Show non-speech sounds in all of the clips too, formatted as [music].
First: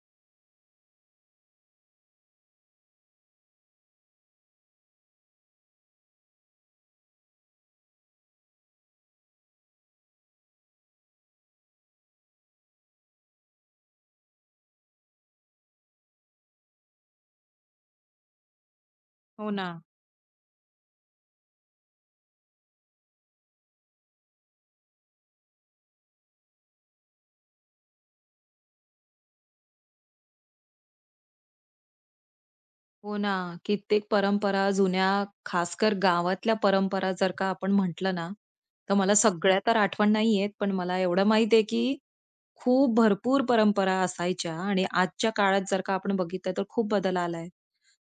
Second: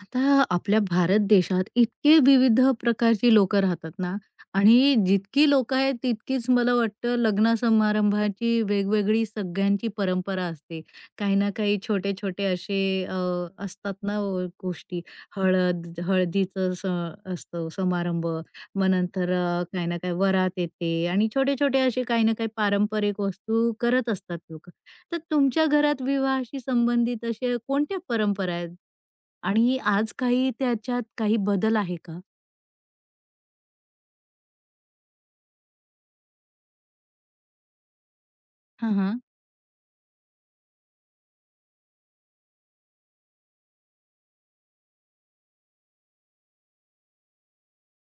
आता आपल्या भारत देशात इतके विविध प्रकारची लोकं राहतात ना, आणि जितकी लोकं आहेत तितकीच मला वाटतं लग्न समारंभाची वेगवेगळी सगळ्यांची परंपरा असते. काही ना काही छोटे-छोटे असे अ, असतात ना, गोष्टी. हळदीचं असतं समारंभ. मग नंतर, हो ना, काही ना काही वरात येते आणि छोटे-छोटे असे काही ना काही पारंपरिक वस्तू करत असतात लोकं. तर तुमच्या घरात विवाहाशी संबंधित अशा कोणत्या परंपरा आहेत? आणि आज काही त्याच्यात काही बदल आहे का? हो ना. कित्येक परंपरा जुन्या, खासकर गावातल्या परंपरा जर का आपण म्हटलं ना, तर हां, मला हां. सगळ्या तर आठवण नाही येत. पण मला एवढं माहिती आहे, की खूप भरपूर परंपरा असायच्या आणि आजच्या काळात जर का आपण बघितलं, तर खूप बदल आलाय.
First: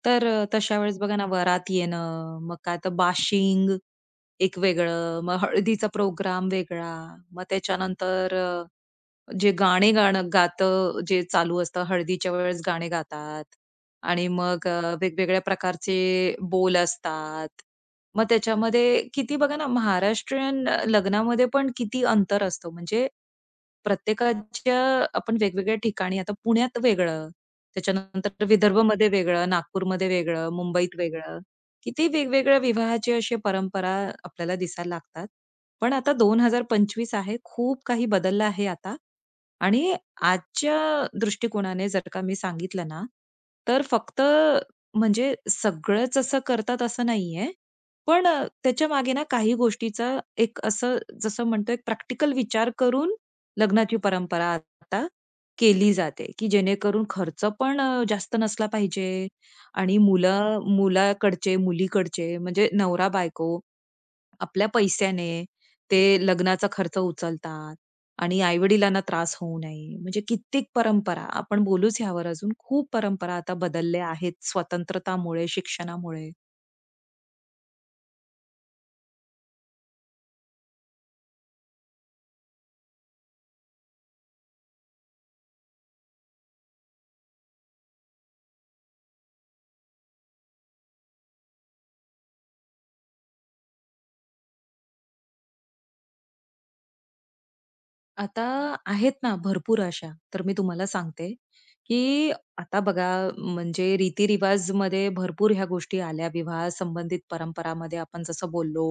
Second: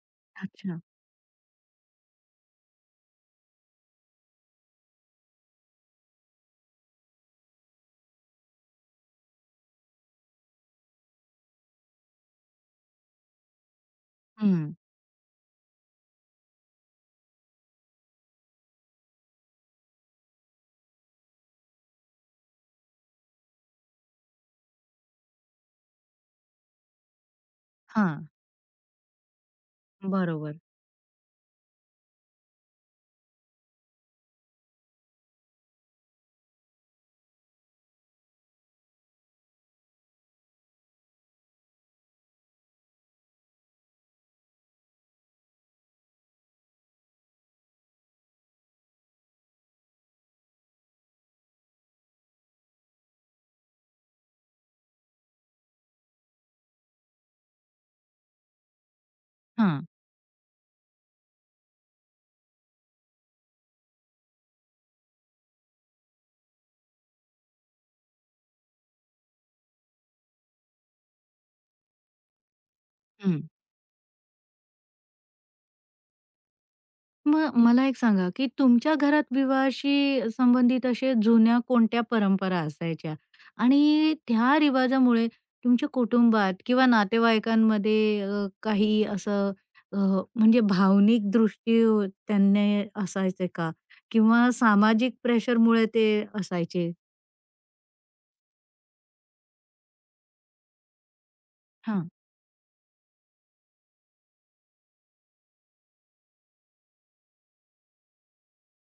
तर तशा अच्छा. वेळेस बघा ना, वरात येणं, मग काय तर बाशिंग एक वेगळं, मग हळदीचा प्रोग्राम वेगळा, मग त्याच्यानंतर जे गाणे गाणं गातं जे चालू असतं, हळदीच्या वेळेस गाणे गातात आणि मग हं. वेगवेगळ्या प्रकारचे बोल असतात. मग त्याच्यामध्ये किती बघा ना, महाराष्ट्रीयन लग्नामध्ये पण किती अंतर असतं. म्हणजे प्रत्येकाच्या आपण वेगवेगळ्या ठिकाणी आता पुण्यात वेगळं, हां. त्याच्यानंतर विदर्भमध्ये वेगळं, नागपूरमध्ये वेगळं, बरोबर. मुंबईत वेगळं. किती वेगवेगळ्या विवाहाची अशी परंपरा आपल्याला दिसायला लागतात. पण आता 2025 आहे. खूप काही बदललं आहे आता. आणि आजच्या दृष्टिकोनाने जर का मी सांगितलं ना, तर फक्त म्हणजे सगळंच असं करतात असं नाहीये. पण त्याच्यामागे ना काही गोष्टीचा एक असं जसं म्हणतो एक प्रॅक्टिकल विचार करून लग्नाची परंपरा आता केली जाते, की जेणेकरून खर्च पण जास्त नसला पाहिजे हां. आणि मुलं मुलाकडचे, मुलीकडचे म्हणजे नवरा-बायको आपल्या पैशाने ते लग्नाचा खर्च उचलतात आणि आई-वडिलांना त्रास होऊ नये. म्हणजे कित्येक परंपरा आपण बोलूच ह्यावर अजून. खूप परंपरा हं. आता बदलल्या आहेत स्वतंत्रतामुळे, शिक्षणामुळे. मग मला एक सांगा, की तुमच्या घरात विवाहाशी संबंधित अशा जुन्या कोणत्या परंपरा असायच्या? आणि त्या रिवाजामुळे तुमच्या कुटुंबात किंवा नातेवाईकांमध्ये काही असं, म्हणजे भावनिक दृष्टी त्यांनी असायचे का? किंवा सामाजिक प्रेशरमुळे ते असायचे? आता आहेत ना भरपूर अशा. तर मी तुम्हाला सांगते, की हां. आता बघा म्हणजे रीतिरिवाजमध्ये भरपूर ह्या गोष्टी आल्या. विवाह संबंधित परंपरामध्ये आपण जसं बोललो,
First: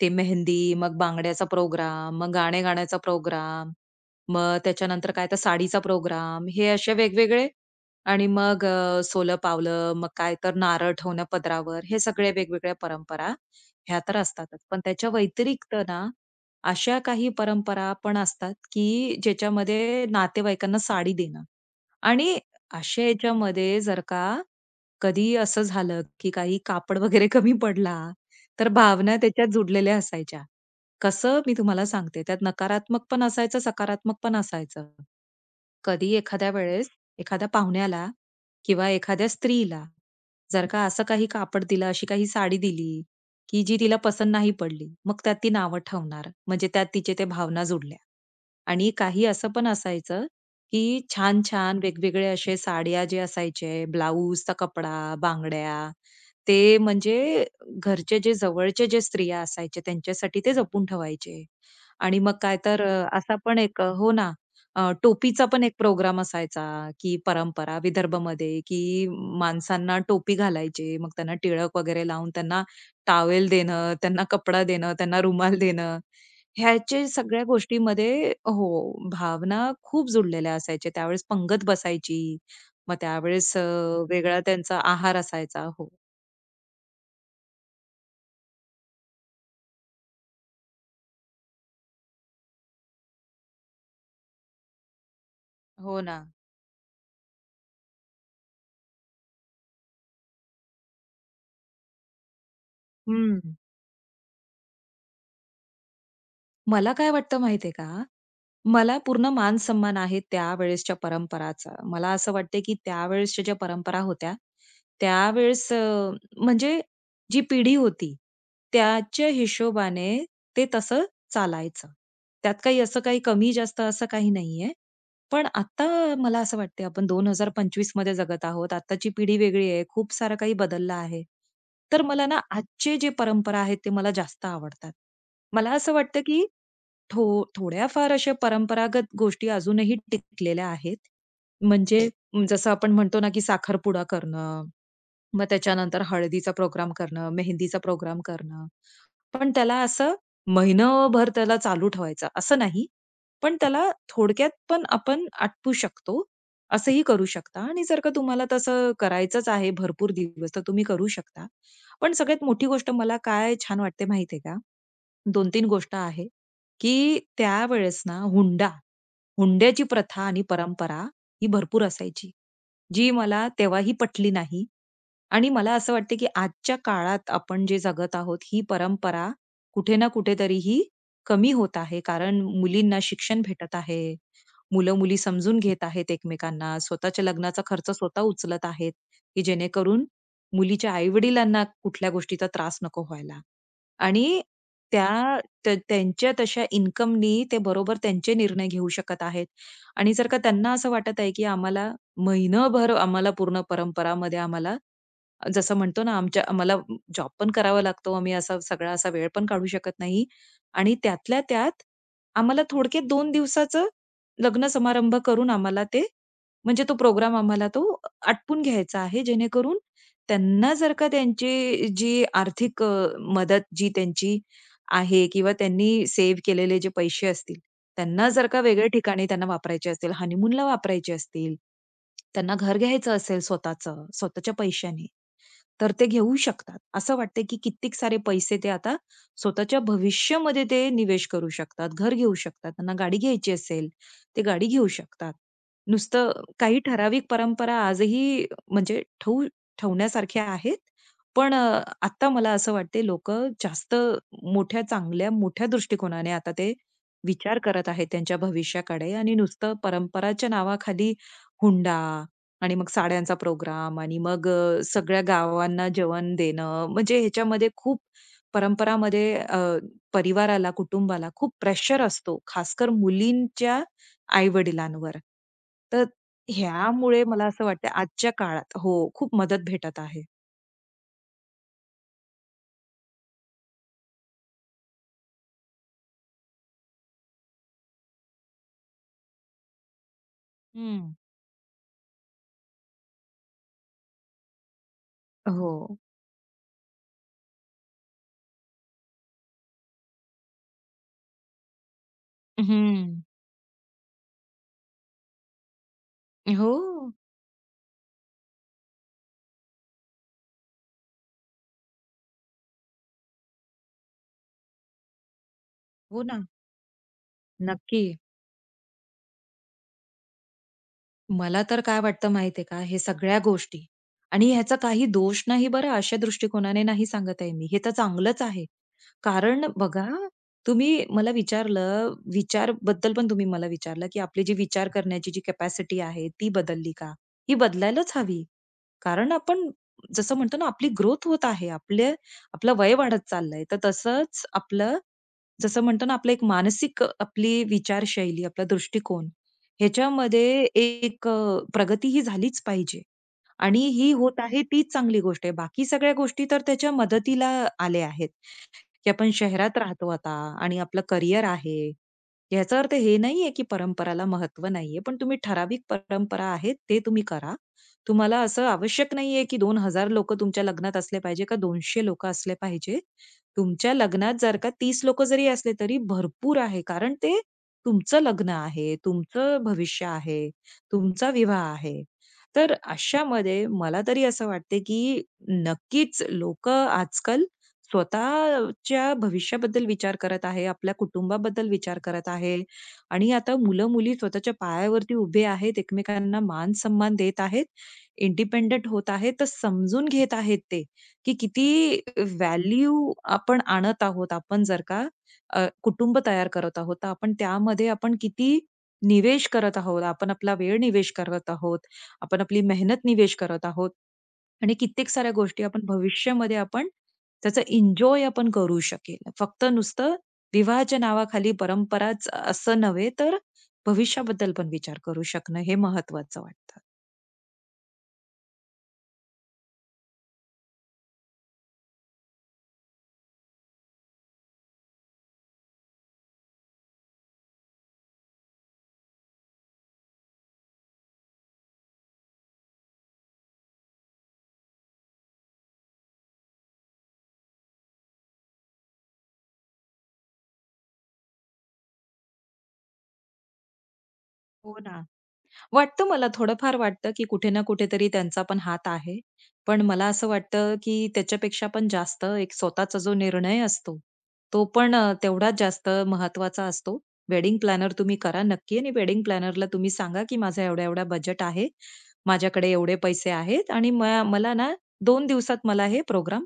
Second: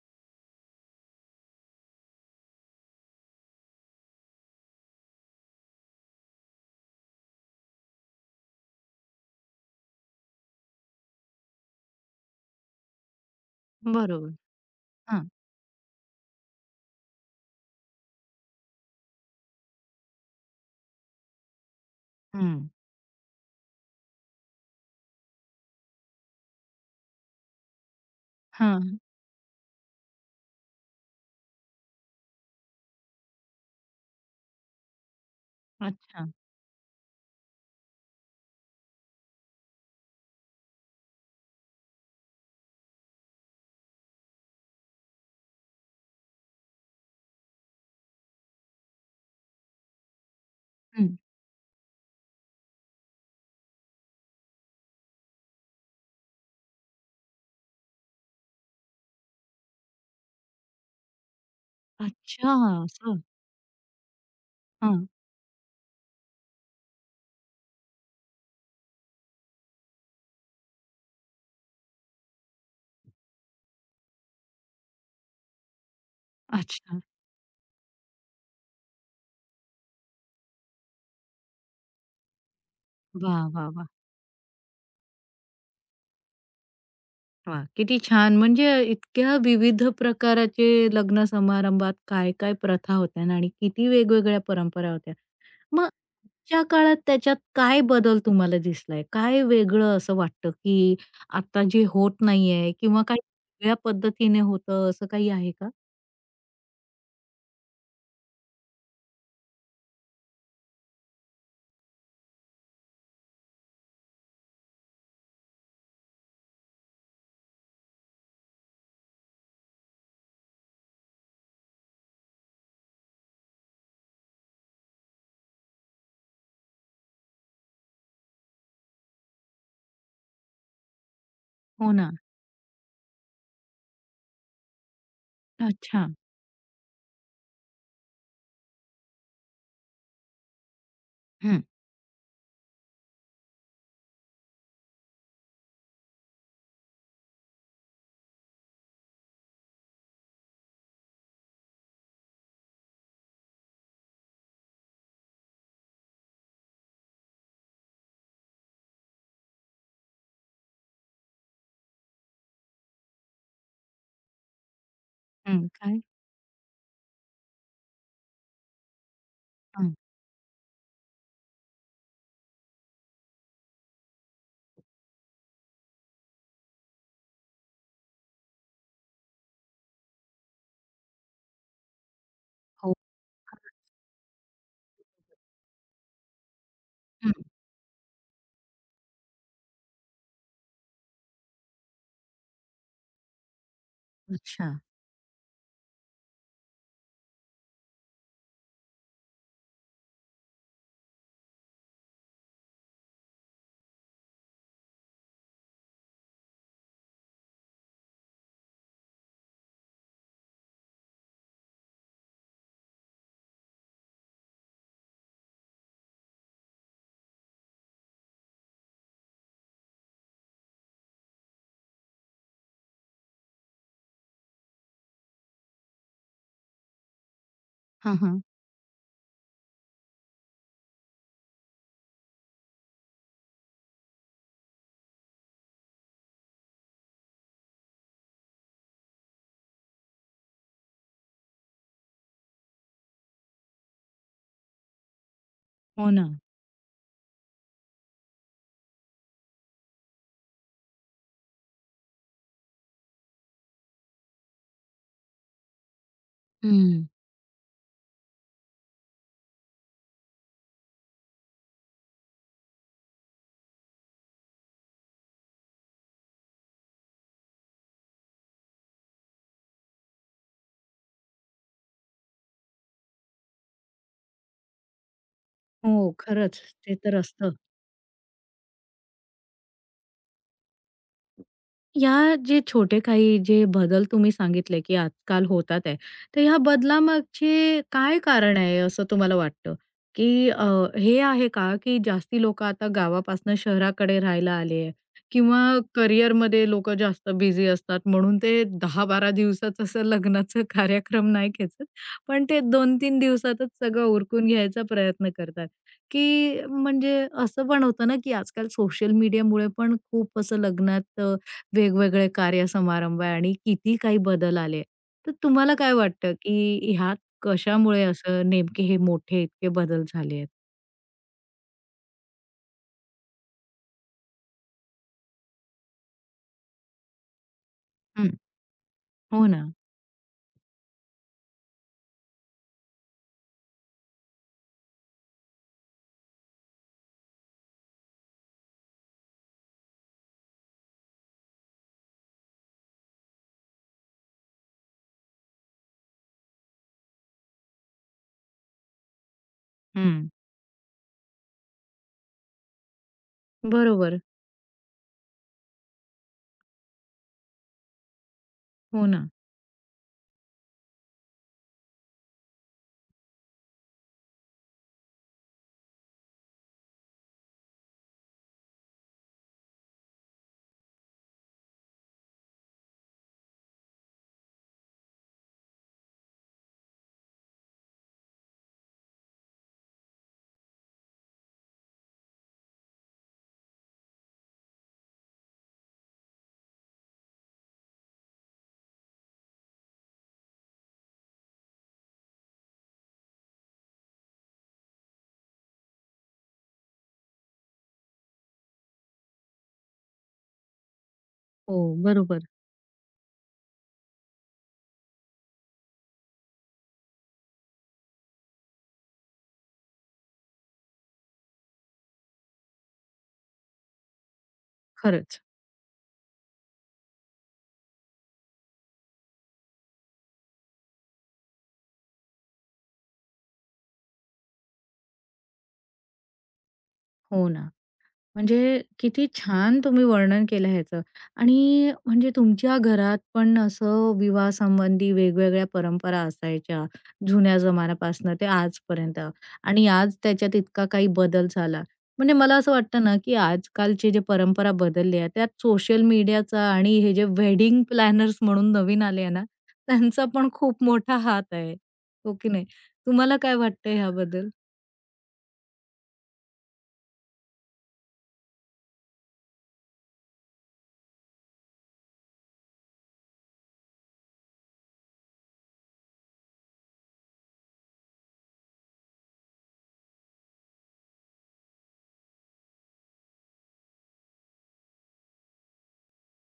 ते मेहंदी, मग बांगड्याचा प्रोग्राम, मग गाणे गाण्याचा प्रोग्राम, मग त्याच्यानंतर काय तर साडीचा प्रोग्राम, हे असे वेगवेगळे आणि मग सोलं पावलं, मग काय तर नारळ ठेवणं पदरावर, हे सगळे वेगवेगळ्या परंपरा ह्या तर बरोबर. असतातच. पण त्याच्या हां. व्यतिरिक्त ना अशा काही परंपरा पण असतात, की ज्याच्यामध्ये नातेवाईकांना साडी देणं आणि हं. अशा याच्यामध्ये जर का कधी असं झालं, की काही कापड वगैरे कमी पडला, तर हां. भावना त्याच्यात जुडलेल्या असायच्या. कसं मी तुम्हाला सांगते, त्यात नकारात्मक पण असायचं, सकारात्मक पण असायचं. कधी अच्छा. एखाद्या वेळेस एखाद्या पाहुण्याला किंवा एखाद्या स्त्रीला जर का असं काही कापड दिलं, अशी काही साडी दिली, की जी तिला पसंत नाही पडली, मग त्यात ती नावं ठेवणार. म्हणजे त्यात तिचे ते भावना जुडल्या. आणि काही असं पण असायचं, की हं. छान-छान वेगवेगळे असे साड्या जे असायचे, ब्लाउजचा कपडा, बांगड्या, ते म्हणजे घरचे जे जवळचे जे स्त्रिया असायचे त्यांच्यासाठी ते जपून ठेवायचे. आणि मग अच्छा, काय तर असं. असा पण एक हो ना, हां. टोपीचा पण एक प्रोग्राम असायचा, की परंपरा विदर्भमध्ये, की माणसांना टोपी घालायचे. मग त्यांना टिळक वगैरे लावून त्यांना टॉवेल देणं, त्यांना कपडा देणं, त्यांना रुमाल देणं. अच्छा. ह्याचे सगळ्या गोष्टीमध्ये हो, भावना खूप जुडलेल्या असायच्या. त्यावेळेस पंगत बसायची. मग वाह, त्यावेळेस वाह, वाह! वेगळा त्यांचा आहार असायचा. हो. वाह! किती छान. म्हणजे इतक्या विविध प्रकाराचे लग्न समारंभात काय-काय प्रथा होत्या ना, आणि किती वेगवेगळ्या परंपरा होत्या. मग हो ना. आजच्या काळात त्याच्यात काय बदल तुम्हाला दिसलाय? काय वेगळं असं वाटतं, की आता जे होत नाहीये किंवा काही हं. वेगळ्या पद्धतीने होतं, असं काही आहे का? मला काय वाटतं माहिती आहे का? मला पूर्ण मान-सन्मान आहे त्यावेळेसच्या परंपराचा. मला असं वाटतंय, की त्यावेळेसच्या ज्या परंपरा होत्या, त्यावेळेस म्हणजे जी पिढी होती, त्याच्या हिशोबाने ते तसं चालायचं. त्यात काही असं काही कमी-जास्त असं काही नाहीये. पण आता मला असं वाटतंय आपण 2025 मध्ये जगत आहोत. आत्ताची पिढी वेगळी आहे. खूप सारं काही बदललं आहे. हो तर ना. मला ना आजचे जे परंपरा आहेत, ते मला जास्त आवडतात. मला असं अच्छा. वाटतं, की थो थोड्याफार अशा परंपरागत गोष्टी अजूनही टिकलेल्या आहेत. हं. म्हणजे जसं आपण म्हणतो ना, की साखरपुडा करणं, मग त्याच्यानंतर हळदीचा प्रोग्राम करणं, मेहंदीचा प्रोग्राम करणं. पण त्याला असं महिनाभर त्याला चालू ठेवायचं असं नाही. पण त्याला थोडक्यात पण आपण आटपू शकतो, असंही करू शकता आणि जर का तुम्हाला तसं करायचंच आहे भरपूर दिवस, तर तुम्ही करू शकता. पण सगळ्यात मोठी गोष्ट मला काय छान वाटते माहिती आहे का? 2-3 हं. गोष्ट काय? आहे, की त्यावेळेस ना हुंडा, हुंड्याची हं. प्रथा आणि परंपरा ही भरपूर असायची, जी मला तेव्हाही पटली नाही आणि मला असं वाटतं, की आजच्या काळात आपण जे जगत आहोत, ही परंपरा कुठे ना कुठेतरी ही कमी होत आहे. कारण हो. मुलींना शिक्षण का? भेटत आहे. मुलं-मुली समजून घेत आहेत एकमेकांना. स्वतःच्या हं. लग्नाचा खर्च स्वतः उचलत आहेत, की जेणेकरून मुलीच्या आई-वडिलांना कुठल्या गोष्टीचा त्रास नको व्हायला. आणि अच्छा. त्या त्या त्यांच्या तशा इन्कमनी ते बरोबर त्यांचे निर्णय घेऊ शकत आहेत. आणि जर का त्यांना असं वाटत आहे, की आम्हाला महिनाभर आम्हाला पूर्ण परंपरामध्ये आम्हाला जसं म्हणतो ना, आमच्या आम्हाला जॉब पण करावा लागतो. आम्ही असा सगळा असा वेळ पण काढू शकत नाही आणि त्यातल्या त्यात आम्हाला थोडक्यात 2 दिवसाचं लग्न समारंभ करून आम्हाला ते म्हणजे तो प्रोग्राम आम्हाला तो आटपून घ्यायचा आहे. जेणेकरून त्यांना जर का त्यांची जी आर्थिक मदत जी त्यांची आहे किंवा त्यांनी सेव्ह केलेले जे पैसे असतील, हां, त्यांना हां. जर का वेगळ्या ठिकाणी त्यांना वापरायचे असतील, हनीमूनला वापरायचे असतील, त्यांना घर घ्यायचं असेल स्वतःचं, स्वतःच्या पैशाने, तर ते घेऊ शकतात. असं वाटतंय की कित्येक सारे पैसे ते आता स्वतःच्या भविष्यामध्ये ते निवेश करू शकतात, घर घेऊ शकतात. त्यांना गाडी घ्यायची असेल, ते गाडी घेऊ शकतात. हो ना. नुसतं काही ठराविक परंपरा आजही म्हणजे ठेवण्यासारख्या आहेत. पण आता मला असं वाटते लोकं जास्त मोठ्या, चांगल्या, मोठ्या दृष्टिकोनाने आता ते हं. विचार करत आहेत त्यांच्या भविष्याकडे आणि नुसतं परंपराच्या नावाखाली हुंडा आणि मग साड्यांचा प्रोग्राम आणि मग सगळ्या गावांना जेवण देणं म्हणजे ह्याच्यामध्ये खूप परंपरामध्ये परिवाराला, कुटुंबाला खूप प्रेशर असतो, खासकर मुलींच्या आई-वडिलांवर. तर हो, खरंच. ते तर ह्यामुळे मला असतं. असं वाटतं आजच्या काळात हो, खूप मदत भेटत आहे. या जे छोटे काही जे बदल तुम्ही सांगितले, की आजकाल होतात आहे, तर ह्या बदलामागचे काय कारण आहे असं तुम्हाला वाटतं? की हं. हे आहे का, की जास्ती लोकं आता गावापासनं शहराकडे राहायला आले आहे, किंवा हो. करिअरमध्ये लोकं जास्त बिझी असतात म्हणून ते 10-12 दिवसाचं असं लग्नाचं [laughs] कार्यक्रम नाही खेचत, पण ते हं. 2-3 दिवसातच सगळं उरकून घ्यायचा प्रयत्न करतात, की हो. म्हणजे असं पण होतं ना, की आजकाल सोशल मीडियामुळे पण खूप असं लग्नात वेगवेगळे कार्यसमारंभ आहे आणि किती काही बदल आले. तर तुम्हाला काय हो वाटतं, ना. की ह्यात नक्की. कशामुळे असं नेमके हे मोठे इतके बदल झाले आहेत? मला तर काय वाटतं माहितीये का, हे सगळ्या गोष्टी आणि ह्याचा काही दोष नाही बरं अशा दृष्टिकोनाने नाही सांगत आहे मी. हे तर हं. चांगलंच आहे. हो ना. कारण बघा, तुम्ही मला विचारलं, विचारबद्दल पण तुम्ही मला विचारलं, की आपली जी विचार करण्याची जी कॅपॅसिटी आहे ती बदलली का? ही बदलायलाच हवी. कारण आपण जसं म्हणतो ना, आपली ग्रोथ होत आहे. आपलं वय वाढत चाललंय. तर तसंच आपलं जसं म्हणतो ना, आपलं एक मानसिक आपली विचारशैली, आपला दृष्टिकोन हं. ह्याच्यामध्ये एक प्रगती ही झालीच पाहिजे आणि ही बरोबर. होत आहे तीच चांगली गोष्ट आहे. बाकी सगळ्या गोष्टी तर त्याच्या मदतीला आल्या आहेत. हो की ना. आपण शहरात राहतो आता आणि आपलं करिअर आहे. याचा अर्थ हे नाहीये की परंपराला महत्त्व नाहीये. पण तुम्ही ठराविक परंपरा आहेत ते तुम्ही करा. तुम्हाला असं आवश्यक नाहीये की 2,000 लोक तुमच्या लग्नात असले पाहिजे का 200 लोक असले पाहिजे. तुमच्या लग्नात जर का 30 लोकं जरी असले तरी भरपूर आहे. कारण ते तुमचं लग्न आहे, तुमचं भविष्य आहे, तुमचा विवाह आहे. तर अशामध्ये मला तरी असं वाटते की नक्कीच लोकं आजकाल स्वतःच्या भविष्याबद्दल विचार करत आहे, आपल्या कुटुंबाबद्दल विचार करत आहे आणि आता मुलं-मुली स्वतःच्या पायावरती उभे आहेत, एकमेकांना मान-सन्मान देत आहेत, इंडिपेंडंट होत आहेत, तर समजून घेत आहेत ते, की हो, किती बरोबर. व्हॅल्यू आपण आणत आहोत. आपण जर का कुटुंब तयार करत आहोत, तर आपण त्यामध्ये आपण किती निवेश करत आहोत. आपण आपला वेळ निवेश करत आहोत. आपण आपली मेहनत निवेश करत आहोत आणि कित्येक साऱ्या खरंच. गोष्टी आपण भविष्यामध्ये आपण त्याचं एन्जॉय आपण करू शकेल. फक्त नुसतं विवाहाच्या नावाखाली परंपराच असं नव्हे, तर भविष्याबद्दल पण विचार करू शकणं हे महत्वाचं वाटतं. हो ना. म्हणजे किती छान तुम्ही वर्णन केलं ह्याचं, आणि म्हणजे तुमच्या घरात पण असं विवाह संबंधी वेगवेगळ्या परंपरा असायच्या जुन्या जमान्यापासून ते आजपर्यंत, आणि आज त्याच्यात इतका काही बदल झाला. म्हणजे मला असं वाटतं ना, की आजकालची जी परंपरा बदलली आहे त्यात सोशल मीडियाचा आणि हे जे वेडिंग प्लॅनर्स म्हणून नवीन आले आहे ना, त्यांचा पण खूप मोठा हात आहे. हो की नाही? तुम्हाला काय वाटतं ह्याबद्दल? हो ना. वाटतं मला थोडंफार वाटतं, की कुठे ना कुठेतरी त्यांचा पण हात आहे. पण मला असं वाटतं, की त्याच्यापेक्षा पण जास्त एक स्वतःचा जो निर्णय असतो, तो पण तेवढाच जास्त महत्त्वाचा असतो. वेडिंग प्लॅनर तुम्ही करा नक्की आणि वेडिंग प्लॅनरला तुम्ही सांगा, की माझा एवढा-एवढा बजेट आहे. माझ्याकडे एवढे पैसे आहेत आणि मला ना 2 दिवसात मला हे प्रोग्राम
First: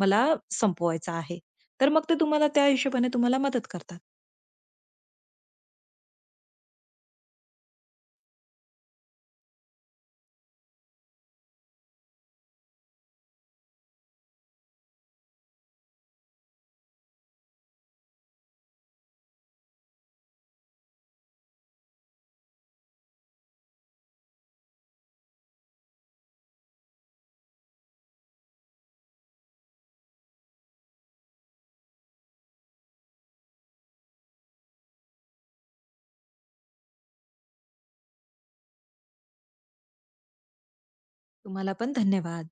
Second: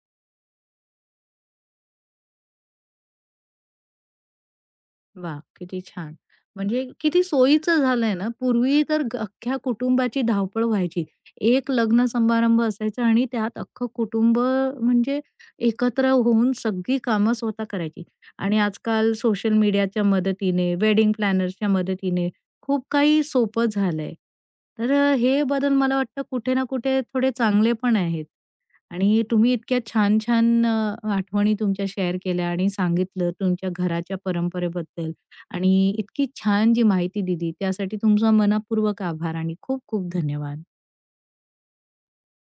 मला संपवायचा आहे. तर मग ते तुम्हाला त्या हिशोबाने तुम्हाला मदत करतात. वा, किती छान. म्हणजे किती सोयीचं झालंय ना. पूर्वी तर अख्ख्या कुटुंबाची धावपळ व्हायची. एक लग्न समारंभ असायचा आणि त्यात अख्खं कुटुंब म्हणजे एकत्र होऊन सगळी कामं स्वतः करायची. आणि आजकाल सोशल मीडियाच्या मदतीने, वेडिंग प्लॅनर्सच्या मदतीने खूप काही सोपं झालंय. तर, हे बदल मला वाटतं कुठे ना कुठे थोडे चांगले पण आहेत. आणि तुम्ही इतक्या छान छान, आठवणी तुमच्या शेअर केल्या आणि सांगितलं तुमच्या घराच्या परंपरेबद्दल, आणि इतकी छान जी माहिती दिली त्यासाठी तुमचा मनापूर्वक आभार आणि खूप खूप धन्यवाद. तुम्हाला पण धन्यवाद.